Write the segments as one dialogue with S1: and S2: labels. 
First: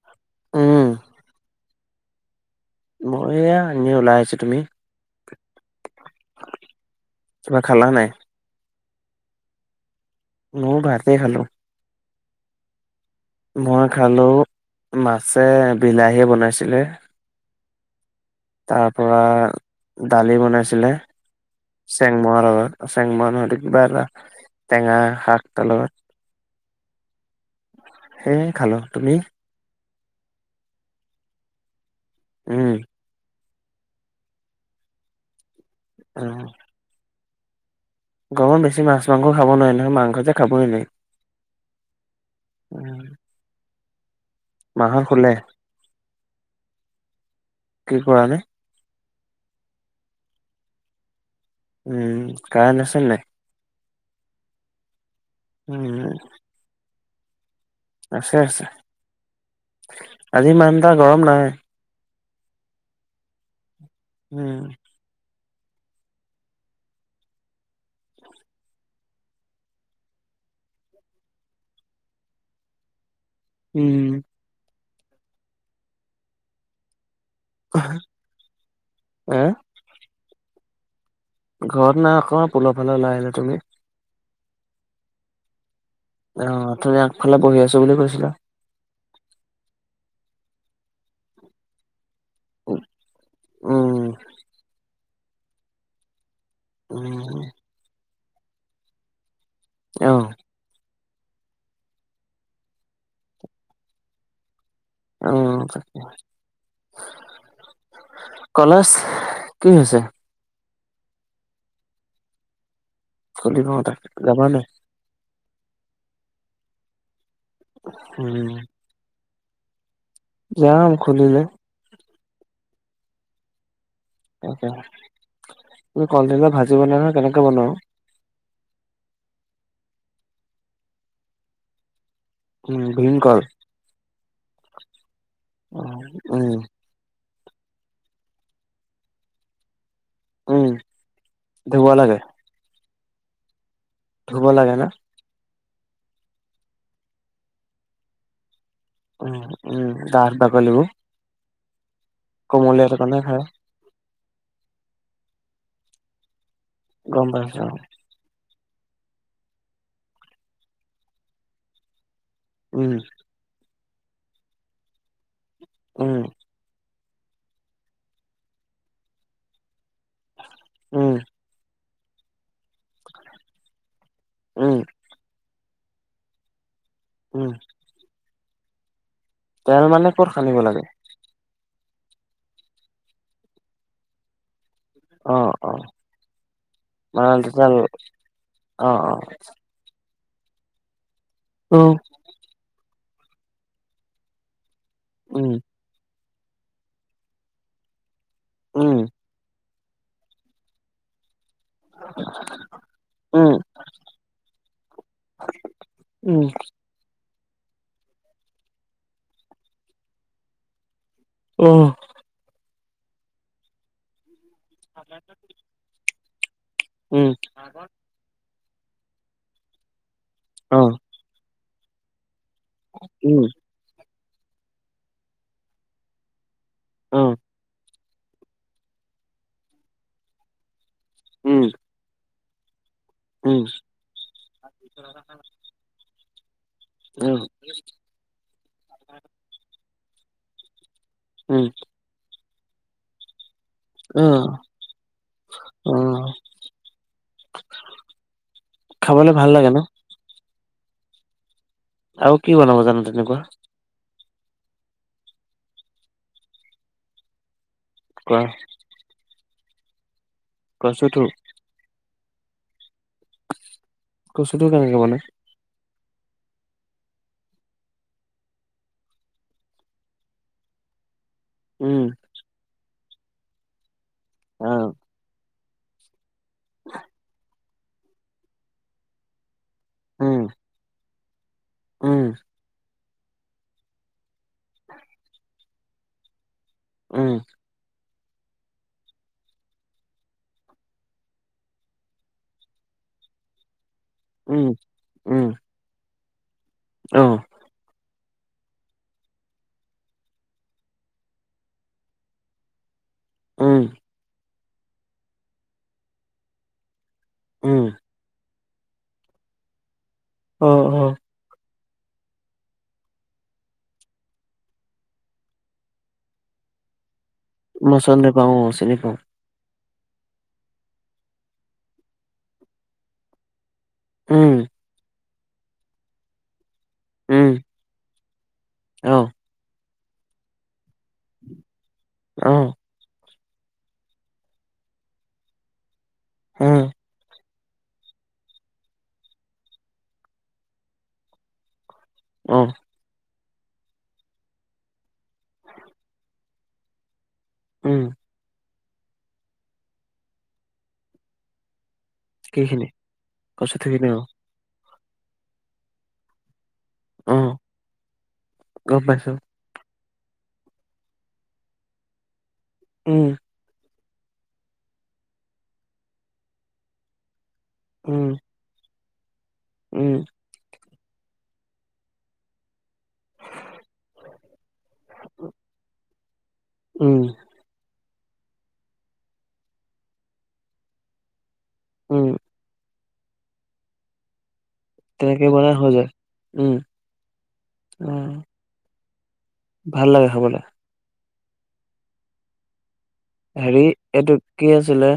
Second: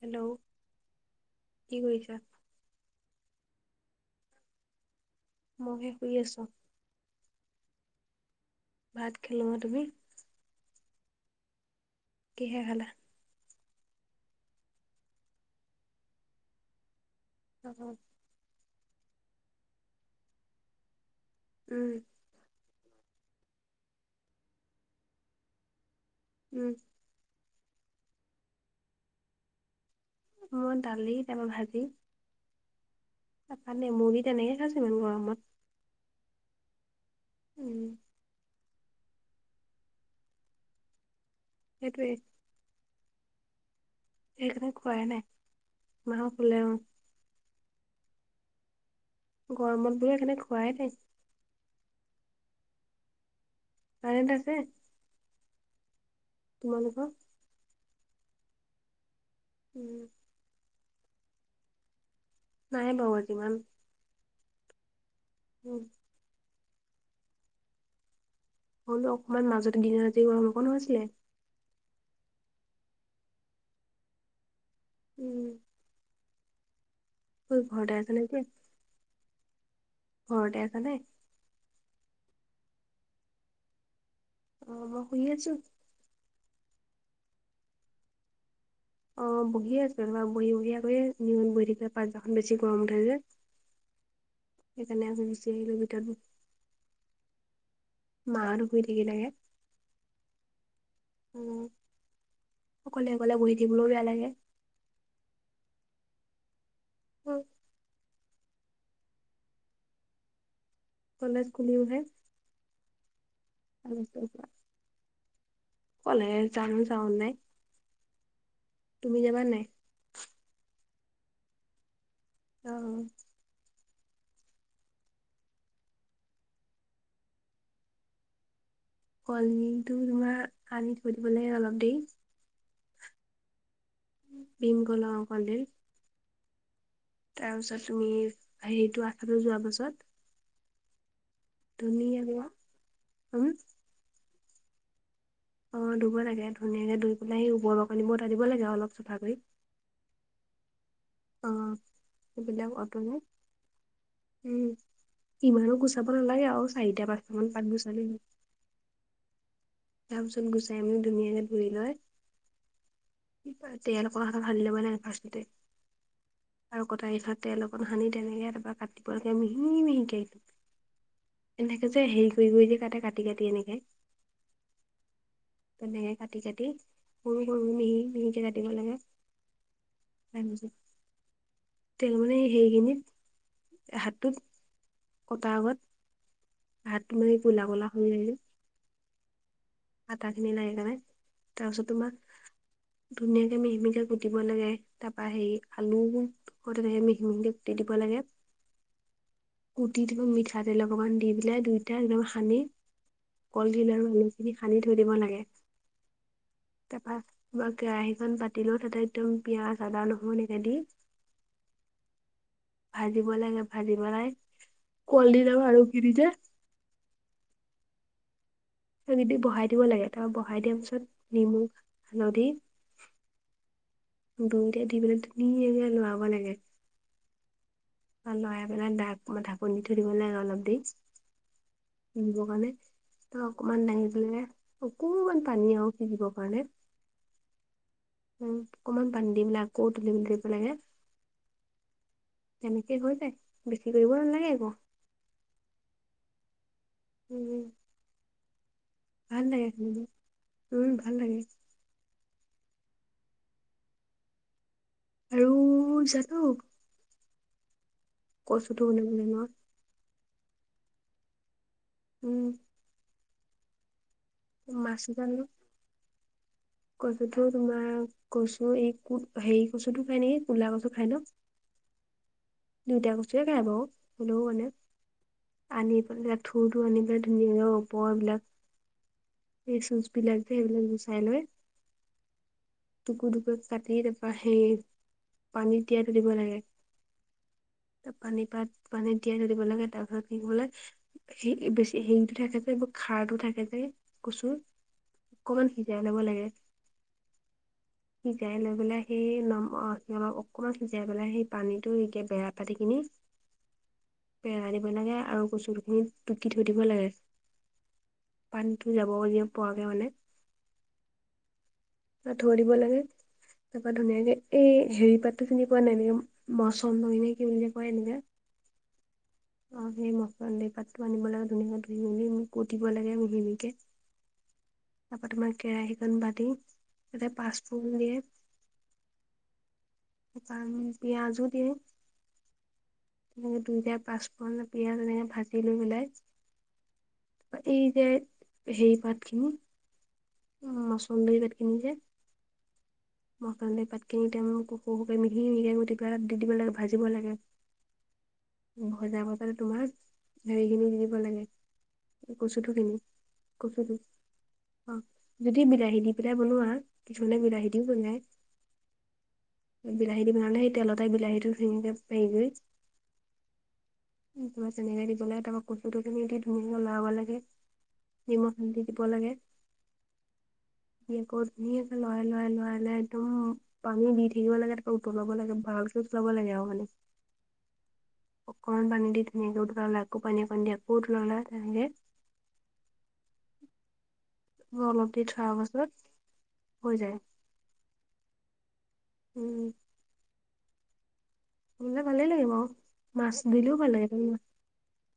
S1: Hello
S2: উম,
S1: কি কৰিছা
S2: মই এয়া আনে ওলাই আহিছো তুমি
S1: মইহে শুই আছো
S2: কিবা খালা নাই
S1: ভাত খালো তুমি
S2: মোও ভাতে খালো
S1: কিহে খালা
S2: মই খালোঁ মাছে বিলাহীয়ে বনাইছিলে
S1: [unintelligible]
S2: তাৰ পৰা দালি বনাইছিলে
S1: উম
S2: চেং মৰা লগত চেং মৱা নহয় কিবা এটা টেঙা শাক তাৰ লগত
S1: উম
S2: হে খালো তুমি
S1: মই দালি তাপা ভাজি
S2: উম
S1: তাপা নেমু দি তেনেকে খাইছো ইমান গৰমত
S2: অ
S1: উম
S2: গৰমত বেছি মাছ মাং খাব নোৱাৰে নহয় মাংস যে খাবই [unintelligible]
S1: সেইটোৱে
S2: উম,
S1: সেইকাৰণে
S2: মাহত
S1: খোৱাই নাই
S2: শুলে
S1: মাহত শুলে অ
S2: কি কৰা নে
S1: গৰমত বোৰে সেই কাৰণে খোৱাই নাই
S2: উম কাৰেন্ট আাছে নে নাই
S1: কাৰেন্ট আছে
S2: উম
S1: তোমালোকৰ
S2: আছে আছে
S1: উম
S2: আজি ইমান এটা গৰম নাই
S1: নাই বাও আজি ইমান
S2: উম
S1: [inaudible] হ'লো অকমান মাজতে দিন আজি গৰম অকনো আছিলে
S2: উম।
S1: উম্। ক'ত ঘৰ আছা নে এতিয়া?
S2: এ'।
S1: ঘৰতে আছা নে?
S2: ঘৰত নাই অকনমান পোলৰফালে [unintelligible] ওলাই আহিলো তুমি
S1: অ' মই শুনি আছোঁ।
S2: অ' তুমি আগফালে বহি আছো বুলি কৈছিলা।
S1: অ' বহিয়েই আছোঁ যেনিবা বহি বহি এই নিহন [unintelligible] বহি। পাৰজাখন [unintelligible] বেছি
S2: উম,
S1: গৰম উঠে যে সেইকাৰণে আজি গুচি আহিলোঁ ভিতৰত।
S2: উম।
S1: মা -হতো শুই থাকিলেগে।
S2: অ'।
S1: উ, অকলে -অকলে বহি থাকিবলৈও বেয়া লাগে।
S2: অ'।
S1: উম।
S2: কলেজ কি হৈছে?
S1: কলেজ খুলিবহে।
S2: খুলিব তাকে যাবা নাই?
S1: কলেজ যাম যাওঁ নে?
S2: উম।
S1: তুমি যাবা নাই?
S2: যাম খুলিলে।
S1: অ'।
S2: ত, তুমি কলডিলা ভাজি বনালে কেনেকে বনোৱা অ'।
S1: কলদিলটো তোমাৰ আনি থৈ দিব লাগে অলপ দেৰি
S2: উম ভীমকৰ
S1: ভীমকলৰ কলদিল
S2: অ', উম।
S1: তাৰ পিছত তুমি হেৰিটো আঠাটো যোৱা পাছত
S2: অ'।
S1: ধুনীয়া গুৱা [unintelligible]
S2: ধুব লাগে না?
S1: অ' ধুব লাগে ধুনীয়াকে ধুই পেলাই হেই ওপৰ বাকলি বোৰ আঁতৰাই দিব লাগে অলপ চাফা কৰি
S2: উম, উম দাঠ বাকলি বোৰ
S1: অ'। সেইবিলাক
S2: কমলীয়াটো
S1: অতৰাই
S2: কাৰণে খায়
S1: উম, ইমানো গুচাব নালাগে আৰু চাৰিটা
S2: গম
S1: পাঁচটা মান
S2: পাইছো
S1: পাত
S2: অ'।
S1: গুচালে হ'ল। তাৰ পিছত গুচাই মেলি ধুনীয়াকে ধুই লয়
S2: উম [unintelligible]
S1: তেল অকন হাতত সানি ল'ব লাগে ফাষ্টতে
S2: অ'।
S1: আৰু কটাৰী খনত তেল অকণ সানি তেনেকে তাপা কাটিব লাগে মিহি
S2: উম।
S1: এনেকে যে হেৰি কৰি যে কাতে কাটি কাটি এনেকে।
S2: উম'
S1: তেনেকে কাটি কাটি সৰু
S2: উম,
S1: সৰু মিহি মিহিকে কাটিব লাগে।
S2: তেল মানে ক'ত সানিব
S1: তাৰপিছত
S2: লাগে?
S1: তেল মানে সেইখিনিত এ হাতটোত।
S2: অ',
S1: কটাৰ আগত,
S2: অ',
S1: ভাত মাৰি ক'লা ক'লা হৈ আহিলে।
S2: অঁ' অঁ'।
S1: আটাখিনি লাগেইকাণে তাৰ পিছত, তোমাক ধুনীয়াকে মিহি মিহিকে কুটিব লাগে। তাপা সেৰি আলু আকৌ তেনেকে মিহি মিহিকে কুটি দিব লাগে।
S2: উম'
S1: কুটি দিব, মিঠাতেল অকমান দি পেলাই দুইত- এতিয়া একদম সানি কলডিল আৰু ৰোলখিনিত সানি থৈ দিব লাগে। তাপা কেৰাহীখন পাতিলৈ তাতে একদম পিয়াঁজ, আদা, নহৰু এনেকে দি-
S2: অঁ'
S1: ভাজিব লাগে, ভাজি পেলাই কলডিল আৰু আলুখিনিতে-
S2: উম'
S1: দি বহাই দিব লাগে, তাপা বহাই দিয়াৰ পিছত নিমখ, হালধি-
S2: উম'
S1: দুইটাই দি পেলাই ধুনীয়াকে লৰাব লাগে। লৰাই পেলাই দাক মানে ঢাকোন দি থব লাগে অলপ দেৰি।
S2: উম'
S1: দিবৰ কাৰণে ত' অকমান দাঙি পেলাই অকণমান পানী আৰু সিজিবৰ কাৰণে।
S2: উম'
S1: উম' অকনমান পানী দি পেলাই আকৌ তুলি কিনি থৈ দিব লাগে।
S2: উম'
S1: তেনেকে হৈ যায়, বেছি কৰিব নালাগে একো।
S2: অঁ'
S1: ওম' উম' ভাল লাগে খুন্দি, উম' ভাল লাগে।
S2: আৰু কি বনাব জানো তেনেকুৱা?
S1: আৰু জানো।
S2: কোৱা
S1: কচুটো বনাব জানো আৰু।
S2: কচুঠোক।
S1: উম'
S2: কচুটো কেনেকে বনাই?
S1: কচু ঠু তোমাৰ, কচু এই কো হেৰি কচু খাই নেকি? কুলা কচু খাই ন?
S2: উম'
S1: দুইটা কচুয়ে খাই বাৰু, হ'লেও মানে
S2: আহ
S1: আনি পেলাই- ঠুটো আনি পেলাই ধুনীয়াকে ওপৰৰ বিলাক, এই
S2: উম
S1: চুচবিলাক যে সেইবিলাক- খাইলোৱে।
S2: উম'
S1: টুকুৰ-টুকুৰ কাটি তাপা সেই পানী তিয়াই থৈ দিব লাগে।
S2: উম'
S1: ত' পানী পাত পানীত তিয়াই থৈ দিব লাগে, তাৰ পিছত কি কৰিব লাগে- সেই বেছি সেইটো থাকে যে অলপ খাৰটো থাকে যে। কচুৰ,
S2: উম উম
S1: অকনমান সিজাই ল'ব লাগে।
S2: অ'।
S1: সিজাই লৈ পেলাই সেই, সি অলপ অকনমান সিজাই পেলাই, সেই পানীত তে বেয়া পানী খিনি
S2: উম্।
S1: পেলাই দিব লাগে আৰু কচুঠোৰ খিনি টুকি থৈ দিব লাগে।
S2: উম্।
S1: পানীতো যাব দিব পোৱাকে মানে।
S2: উম্ উম্।
S1: থৈ দিব লাগে। তাৰাপা ধুনীয়াকে, এই হেৰি পাতটো চিনি পোৱা নাই। এনেকে মচন্দই নে কি বুলি যে কয়,
S2: মই
S1: এনেকে।
S2: চন্দে পাওঁ চিনি পাওঁ
S1: অ', সেই মচন্দই পাতটো আনিব লাগে ধুনীয়াকে, ধুই মেলি কুটি দিব লাগে মিহি মিহিকে।
S2: উম্।
S1: তাৰপৰা তোমাৰ কেৰাহীখন পাতি, তাতে তোমাৰ
S2: উম
S1: পাঁচফুৰন দিয়ে।
S2: অ
S1: তাৰপৰা পিয়াজো দিয়ে।
S2: অ'।
S1: এনেকে দুইটা পাঁচফোৰণ, পিয়াজ, এনেকে ভাজি লৈ পেলাই
S2: হম্।
S1: এই যে হেৰি পাত খিনি উম্, মচন্দৰি পাত খিনি যে
S2: অ',
S1: মচন্দই পাত খিনি মোক সৰু সৰুকে মিহি মিহিকে কুটি পেলাই তাত দি দিব লাগে, ভাজিব লাগে।
S2: উম্।
S1: ভজা বতাতে তোমাৰ হেৰি খিনি দি দিব লাগে। কচুঠোৰ
S2: কেইখিনি
S1: খিনি, কচুটো। অ', যদি বিলাহী দি পেলাই বনোৱা,
S2: অ
S1: কিছুমানে বিলাহী দিও বনায়।
S2: গম পাইছো।
S1: বিলাহী দি বনালে, সেই তেলতে বিলাহীটো সিঙি দি হেৰি কৰি।
S2: উম্।
S1: তেনেকে দি দিব লাগে, তাৰপৰা কচুঠোৰখিনি দি ধুনীয়াকে লৰাব লাগে। নিমখ দি দিব লাগে।
S2: উম্।
S1: দি আকৌ ধুনীয়াকৈ লৰায় লৰায় লৰায় একদম পানী দি থাকিব লাগে, তাৰপৰা উতলাব লাগে। ভালকে উতলাব লাগে আৰু মানে।
S2: উম্।
S1: অকনমান পানী দি ধুনীয়াকে উতলালা, আকৌ পানী অকণ দি আকৌ উতলাব লাগে। তেনেকে
S2: উম্,
S1: অলপ দি
S2: তেনেকে
S1: থোৱাৰ
S2: বনাই
S1: পাছত
S2: হৈ যায়। উম্,
S1: হৈ যায়
S2: অ'।
S1: উম্।
S2: ভাল লাগে খাবলৈ।
S1: সুঙিলে ভালেই লাগিব আৰু।
S2: হেৰি এইটো কি আছিলে,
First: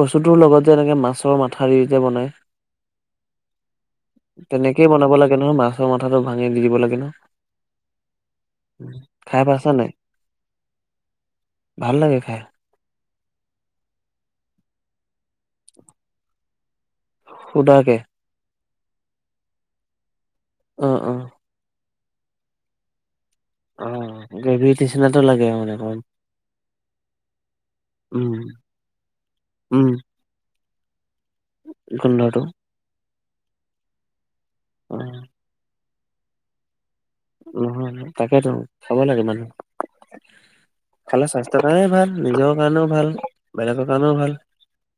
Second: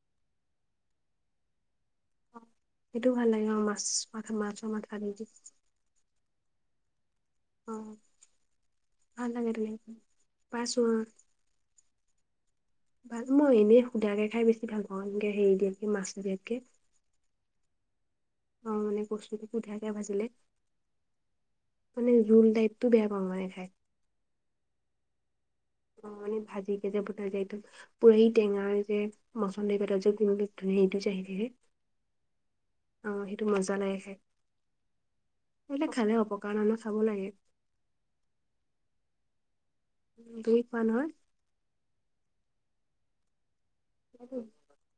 S2: কচুথোৰ লগত যে এনেকে মাছৰ মাথা ঠাৰি যে বনাই,
S1: সেইটো ভাল লাগে আৰু মাছ মাথা মাছৰ
S2: তেনেকেই
S1: মাথা দি
S2: বনাব
S1: দি
S2: লাগে নহয়। মাছ মাছৰ মাথাটো ভাঙি দি দিব লাগে ন!
S1: অ',
S2: উম,
S1: ভাল
S2: খাই
S1: লাগে দি।
S2: পাইছা নাই?
S1: পাইছোঁ অ'।
S2: ভাল লাগে খাই।
S1: ভাল। মই এনেই সুধাকে খাই বেছি ভাল পাওঁ, এনেকে হেৰি দিয়াতকে মাছ দিয়াতকে।
S2: সুদাকে?
S1: অ' মানে বস্তুটো সুদাকে ভাজিলে।
S2: অ', অ'।
S1: মানে জোল দাইত টো বেয়া পাওঁ মানে খাই।
S2: অ' গ্ৰেভী নিচিনাটো লাগে মানে? অকমান।
S1: অ' মানে ভাজি কে যে বনাই যে একদম পুৰা
S2: উম,
S1: টেঙা যে মচন্দৰী
S2: উম।
S1: পাতট যে ক টো সেইটো যে আহি থাকে।
S2: গোন্ধটো?
S1: অ' সেইটো মজা লাগে খায়।
S2: অ'।
S1: এইলাক খালে অপকাৰ নহয় নহয় খাব লাগে।
S2: নহয়, তাকেইতো খাব লাগে মানুহে।
S1: ই খোৱা নহয়?
S2: খালে স্বাস্থ্যৰ কাৰণে ভাল, নিজৰ কাৰণেও ভাল। বেলেগৰ কাৰণেও ভাল।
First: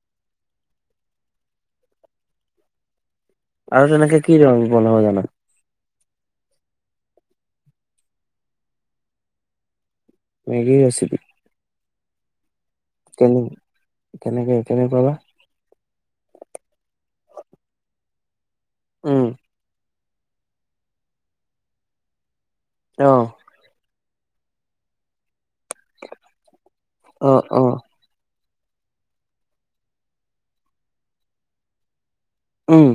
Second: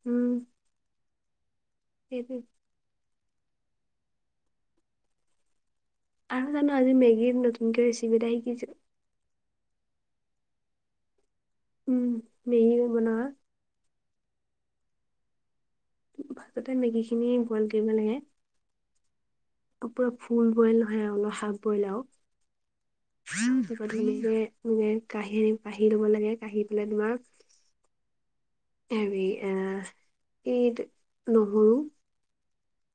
S1: উম। সেইটোৱে।
S2: আৰু তেনেকে কি ৰং বনাব জান?
S1: আৰু জান, আজি মেগীৰ নতুনকে ৰেচিপি এটা শিকিছোঁ।
S2: মেগীৰ ৰেচিপি?
S1: উম, মেগীৰ।
S2: কেনি, কেনেকে কেনেকুৱা বা?
S1: ভাততে মেগীখিনি বইল কৰিব লাগে।
S2: উম।
S1: অ' পুৰা ফুল বইল নহয় আৰু, অলপ হাফ বইল আৰু।
S2: অ'।
S1: গধুলিলে মানে কাহি কাহি ল'ব লাগে, কাহি পেলাই তোমাৰ।
S2: অ অ'।
S1: হেৰি এ', এইটো নহৰু
S2: উম।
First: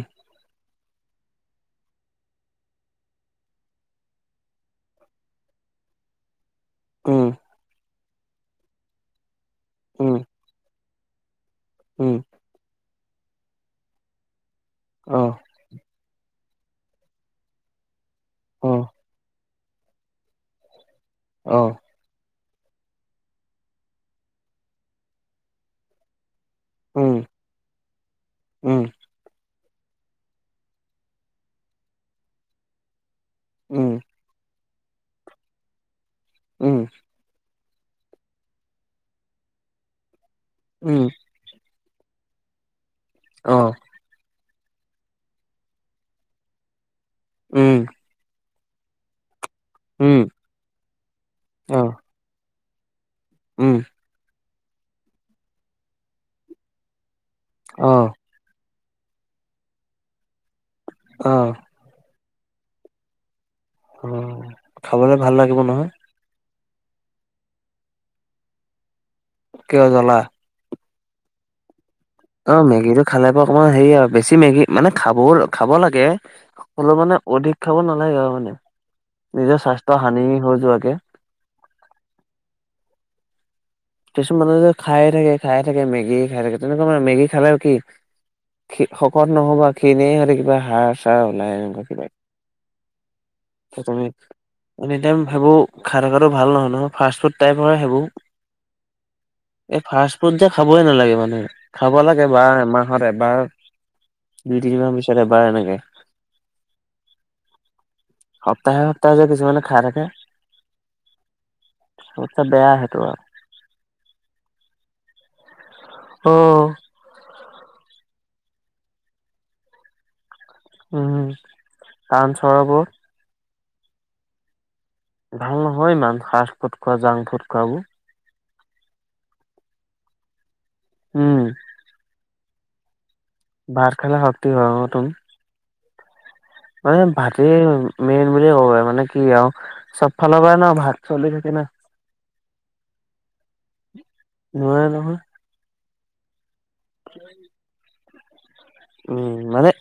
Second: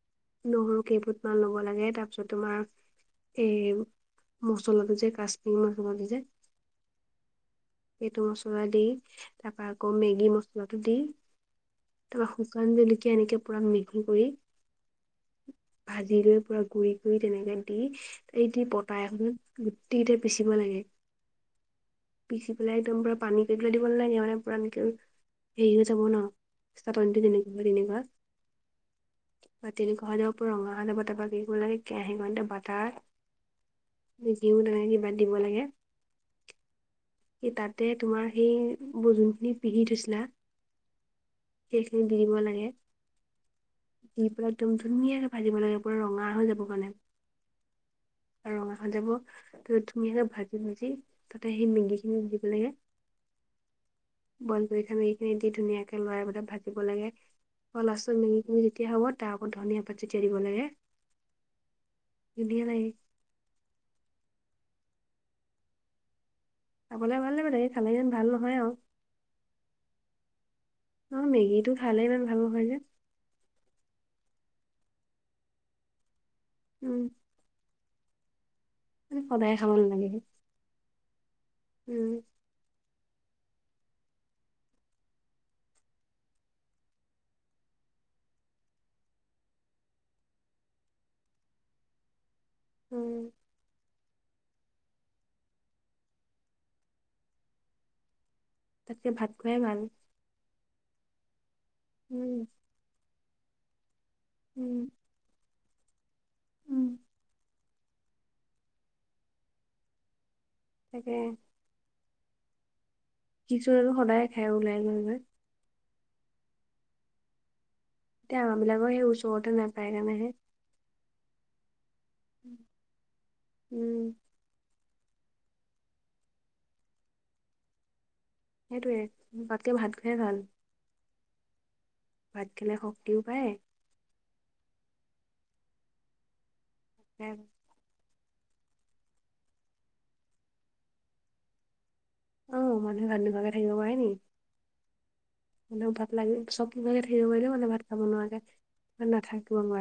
S1: নহৰু কেইফুটমান ল'ব লাগে, তাৰপিছত তোমাৰ এই মছলাটো যে কাশ্মীৰী মছলাটো যে
S2: উম।
S1: এইটো মছলা দি, তাৰপৰা আকৌ
S2: উম
S1: মেগী মচলাটো দি,
S2: উম
S1: তাৰপা শু কান জলকীয়া এনেকে পুৰা মিহি কৰি
S2: অ'।
S1: ভাজি লৈ পুৰা গুৰি কৰি তেনেকে দি, এই দি
S2: অ
S1: পটা এখনত গোটেইটো পিচিব লাগে।
S2: অ'।
S1: পিচি পেলাই একদম বৰ পানী কৰিবলৈ দিব নালাগে মানে, পূৰা এনেকে, হেৰি হৈ যাব ন'।
S2: উম
S1: চাতনিটো যেনেকুৱা হয় তেনেকুৱা
S2: উম
S1: তেনেকুৱা হৈ যাব পূৰা ৰঙা হৈ যাব, তাৰপা কি কৰিব লাগে কেৰাহীকনতে বাটাত
S2: উম
S1: [unintelligible] বান্ধিব লাগে।
S2: উম।
S1: ত' তাতে তোমাৰ সেই, ব' যোনখিনি পিহি থৈছিলা-
S2: উম।
S1: সেইখিনি দি দিব লাগে।
S2: অহ।
S1: দি পুৰা একদম ধুনীয়া ভাজিব লাগে পুৰা ৰঙা হৈ যাব গ'লে।
S2: উম।
S1: আৰু, [unintelligible]
S2: উম
S1: ধুনীয়াকে ভাজি ভাজি, তাতে সেই
S2: অ
S1: মেগীখিনি দিব লাগে।
S2: উম।
S1: বইল কৰি খাবি। এইখিনি দি ধুনীয়াকে লৰাই [unintelligible] ভাজিব লাগে। আ
S2: অ
S1: লাষ্টতোত মেগী- খিনি যেতিয়া হ'ব, তাৰ আগত ধনিয়া পাত চেতিয়াই দিব লাগে।
S2: অহ।
S1: ধুনীয়া লাগে।
S2: অহ, খাবলৈ ভাল লাগিব নহয়?
S1: খাবলৈ মানে ভাল লাগিব দেই খালে যেন ভাল নহয় আৰু।
S2: কিয় জানা?
S1: অহ, মেগীটো খালে ইমান- ভাল
S2: অ',
S1: নহয় যে
S2: মেগীটো খালে বাৰু অকণমান হেৰি আৰু। বেছি মেগী, মানে খাবৰ, খাব লাগে। হ'লেও
S1: উম
S2: মানে অধিক খাব নালাগে আৰু মানে।
S1: মানে সদায়
S2: নিজৰ
S1: খাব
S2: স্বাস্থ্য
S1: নালাগে
S2: হানি হৈ যোৱাকে।
S1: উম।
S2: কিছু মানুহে যে খায়ে থাকে, খায়ে থাকে, মেগীয়ে খাই থাকে। তেনেকুৱা মানে মেগী খালে আৰু কি? খ শকত নহ'বা খিনেই হৈ থাকিবা হাৰ চাৰ ওলাইকিবা
S1: উম
S2: মি এনিটাইম সেইবোৰ খাই থকাটো ভাল নহয় নহয় ফাষ্ট ফুড টাইপৰ সেইবোৰ
S1: তাতকৈ ভাত খোৱাই ভাল
S2: সেইবোৰ যে খাবই নালাগে মানে খাব লাগে
S1: উম
S2: এবাৰ এমাহত এবাৰ দুই
S1: উম
S2: তিনি মাহ পিছত এবাৰ এনেকে
S1: উম
S2: সপ্তাহে সপ্তাহে যে কিছুমানে খাই থাকে
S1: তাকে
S2: [unintelligible] বেয়া সেইটো আৰু
S1: কিছুমানে সদায়ে খাই ওলাই গৈ
S2: অ
S1: তে আমবিলাকো সেই ওচৰতে নাপায় কাৰণে হে
S2: উম টাউন চহৰবোৰত
S1: উম
S2: ভাল নহয় ইমান ফাষ্ট ফুড খোৱা জাংক ফুড খোৱাবোৰ
S1: সেইটোৱে বাকি ভাত খোৱাই ভাল
S2: উম
S1: ভাত খালে শক্তিও পায়
S2: ভাত খালে শক্তি [unintelligible] তু মানে ভাতেই মেইন বুলিয়ে ক'ব পাৰি মানে কি আৰু চব ফালৰ পৰা ন ভাত চলি থাকে না
S1: অ মানুহে ভাত নোখোৱাকে থাকিব পাৰে নেকি
S2: নোৱাৰে নহয়
S1: মানে [unintelligible] লাগিলে চব নোখোৱাকৈ থাকিব‌ পাৰিলেও ভাত নোখোৱাকে থাকিব নোৱাৰে
S2: উম মানে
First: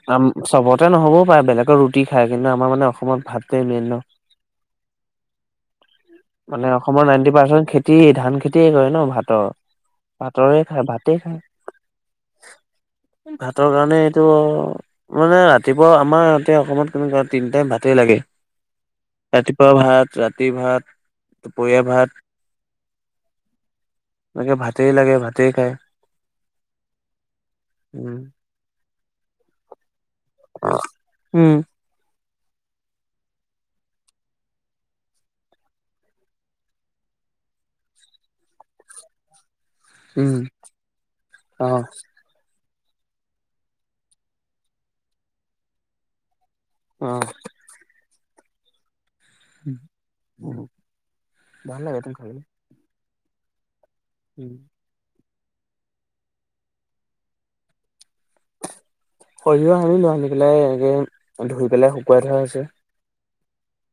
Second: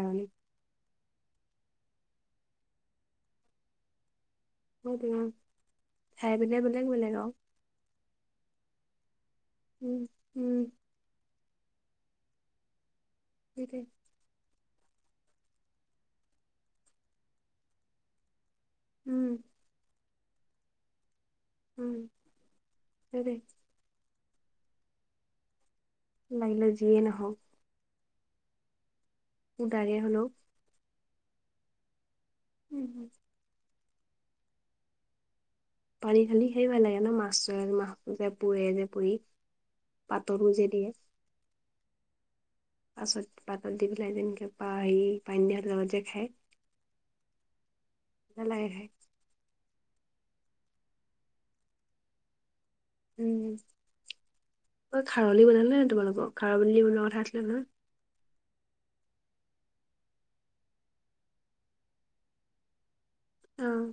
S2: চবতে নহ'বও পাৰে বেলেগৰ ৰুটি খায় কিন্তু আমাৰ মানে অসমত ভাতটে মেইন ন
S1: হয় দিয়া
S2: মানে অসমৰ নাইনটি পাৰ্চেণ্ট খেতি ধান খেতিয়ে কৰে নহ ভাতৰ,
S1: উম উম
S2: ভাতৰে খায় ভাতে খায়। ভাতৰ
S1: সেইটোৱে
S2: কাৰণে তহ মানে ৰাতিপুৱা আমাৰ ইতে অসমত কেনেকুৱা তিনি টাইম ভাতেই লাগে।
S1: উম
S2: ৰাতিপুৱা ভাত, ৰাতি ভাত দুপৰীয়া
S1: উম
S2: ভাত,
S1: সেইটোৱে
S2: এনেকে ভাতেই লাগে ভাতেই খায়।
S1: লাগিলে যিয়ে নহওক
S2: উম
S1: উদাগে হলেও
S2: উম
S1: [unintelligible] পানী খালি সেই ভাল লাগে নহ মাছৰে মাছ যে পুৰে যে পুৰি পাতৰো যে দিয়ে
S2: অহ
S1: পাছত পাতত দি পেলাই আনি তেনেকৈ হেৰি পানী দিয়া ভাতৰ লগত যে খায়।
S2: অহ
S1: ভাল লাগে খাই
S2: ভাল লাগেটো খালে
S1: উম
S2: [inaudible]
S1: অ' খাৰলি বনালে নহ তোমালোক? খাৰলি বনোৱা কথা আছিলে নহয়।
S2: সৰিয়হ আনিলো আনি পেলাই এনেকে ধুই পেলাই শুকুৱাই থোৱা আছে।
S1: অ'।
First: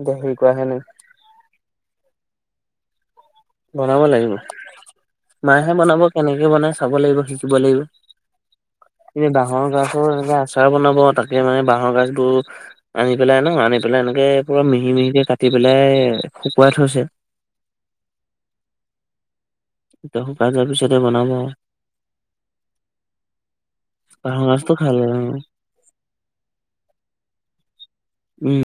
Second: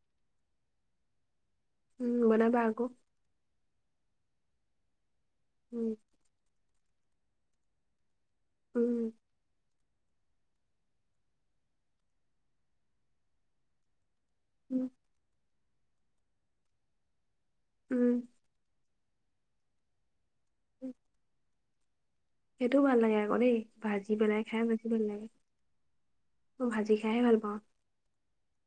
S2: এতিয়া হেৰি কৰাহে নাই।
S1: উম বনাবা আকৌ।
S2: বনাব লাগিব, মায়েহে
S1: উম
S2: বনাব কেনেকে বনাই চাব লাগিব শিকিব লাগিব।
S1: উম
S2: [unintelligible] টাৰ বনাব, তাকে মানে বাহৰ গছ বোৰ আনি পেলাই নহ আনি পেলাই এনেকে পুৰা
S1: উম
S2: মিহি মিহিকে কাটি কাটি পেলাই শুকুৱাই থৈছে।
S1: উম
S2: তহ শুকাই যোৱাৰ পিছতে বনাব আৰু
S1: সেইটোও ভাল লাগে আকৌ দেই, ভাজি পেলাই
S2: বাঁহৰ
S1: খাই
S2: গাজটো
S1: বেছি ভাল
S2: লয়
S1: লাগে। মই ভাজি খাইহে ভাল পাওঁ।
S2: উম